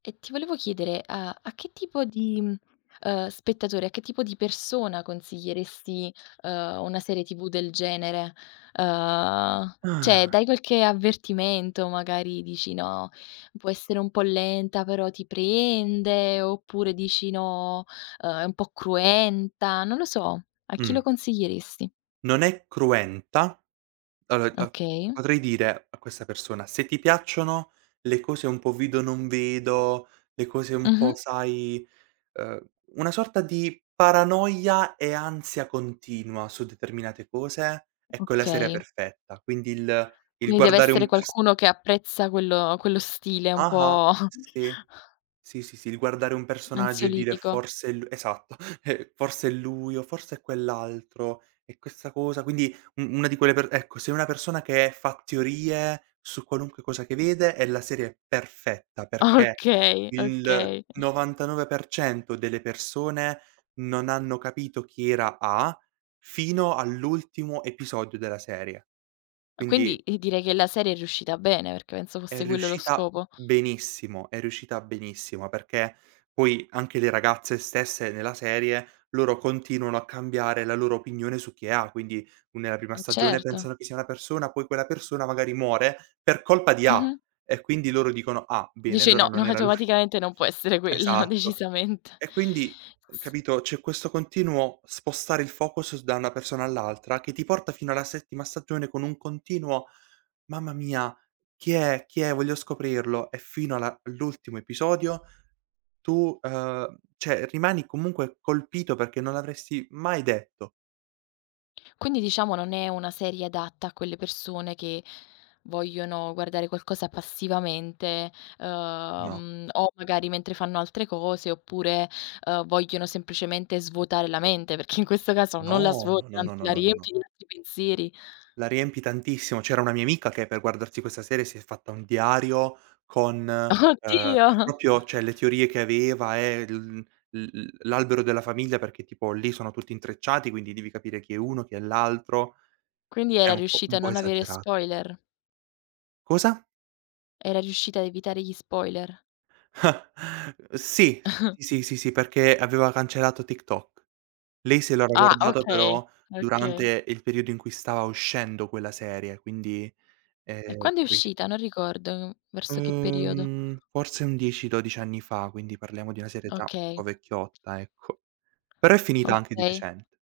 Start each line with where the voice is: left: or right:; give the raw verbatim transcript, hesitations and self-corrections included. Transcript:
left: E ti volevo chiedere, uhm, a che tipo di, uhm, spettatore, a che tipo di persona consiglieresti, uhm, una serie TV del genere? Uhm, ceh,
right: Ah.
left: dai qualche avvertimento, magari dici: "No, può essere un po' lenta però ti prende"; oppure dici: "No, uhm, è un po' cruenta". Non lo so, a chi
right: Mh.
left: lo consiglieresti?
right: Non è cruenta. [unintelligible]
left: Okay.
right: Potrei dire, a questa persona: "Se ti piacciono le cose un po' vedo non vedo, le cose un
left: Mh-mh.
right: po' sai, uhm, una sorta di paranoia e ansia continua, su determinate cose, ecco è la serie
left: Okay.
right: perfetta". Quindi il il
left: Quindi deve
right: guardare
left: essere
right: un pers
left: qualcuno che apprezza quello quello stile un
right: Ah-ah.
left: po'
right: Sì. Sì, sì, sì, il guardare un personaggio e dire
left: ansiolitico.
right: forse è lu esatto, forse è lui, o forse è quell'altro, è questa cosa, quindi u una di quelle per ecco, se è una persona che fa teorie, su qualunque cosa che vede, è la serie perfetta, perché
left: Okay.
right: il
left: Okay.
right: novantanove per cento delle persone, non hanno capito chi era A fino all'ultimo episodio della serie.
left: Ah quindi,
right: Quindi
left: i direi che la serie è riuscita bene, perché penso
right: è
left: fosse quello lo
right: riuscita
left: scopo.
right: benissimo, è riuscita benissimo, perché poi anche le ragazze stesse, nella serie, loro continuano a cambiare la loro opinione su chi è A. Quindi u nella prima
left: E
right: stagione
left: certo.
right: pensano che sia una persona, poi quella persona magari muore, per colpa di A.
left: Mh-mh.
right: E quindi loro dicono: "Ah, bene,
left: Dice:
right: allora
left: "No! No
right: non era lui."
left: automaticamente non può essere quello,
right: Esatto.
left: decisamente".
right: E quindi, uhm,
left: S
right: capito? C'è questo continuo spostare il focus s da una persona all'altra, che ti porta fino alla settima stagione con un continuo: "Mamma mia, chi è, chi è, voglio scoprirlo!" E fino alla l'ultimo episodio, tu uhm, ceh rimani comunque colpito perché non l'avresti mai detto.
left: Quindi diciamo non è una serie adatta a quelle persone che, vogliono guardare qualcosa passivamente, ehm,
right: No.
left: uhm, o magari mentre fanno altre cose oppure, uhm, vogliono semplicemente svuotare la mente, perché in questo caso non la
right: No! No,
left: svuoti,
right: no,
left: anzi
right: no, no,
left: la
right: no, no.
left: riempi di altri pensieri.
right: La riempi tantissimo, c'era una mia amica che per guardarsi questa serie, si è fatta un diario con, ehm,
left: Oddio!
right: propio cioè le teorie che aveva e l l l l'albero della famiglia, perché tipo lì sono tutti intrecciati, quindi devi capire chi è uno, chi è l'altro.
left: Quindi
right: È
left: era
right: un po' un
left: riuscita a
right: po'
left: non avere
right: esagerato.
left: spoiler?
right: Cosa?
left: Era riuscita a evitare gli spoiler?
right: Ah, sì. Sì, sì, sì, sì, perché aveva cancellato TikTok. Lei se lo era
left: Ah.
right: guardato però,
left: Okay. Okay.
right: durante il periodo in cui stava uscendo quella serie, quindi,
left: E
right: ehm,
left: quando è
right: capisci
left: uscita? Non ricordo. Verso che periodo?
right: Uhm, forse un dieci dodici anni fa, quindi parliamo di una serie già un
left: Okay.
right: po' vecchiotta, ecco. Però è finita anche di
left: Okay.
right: recente.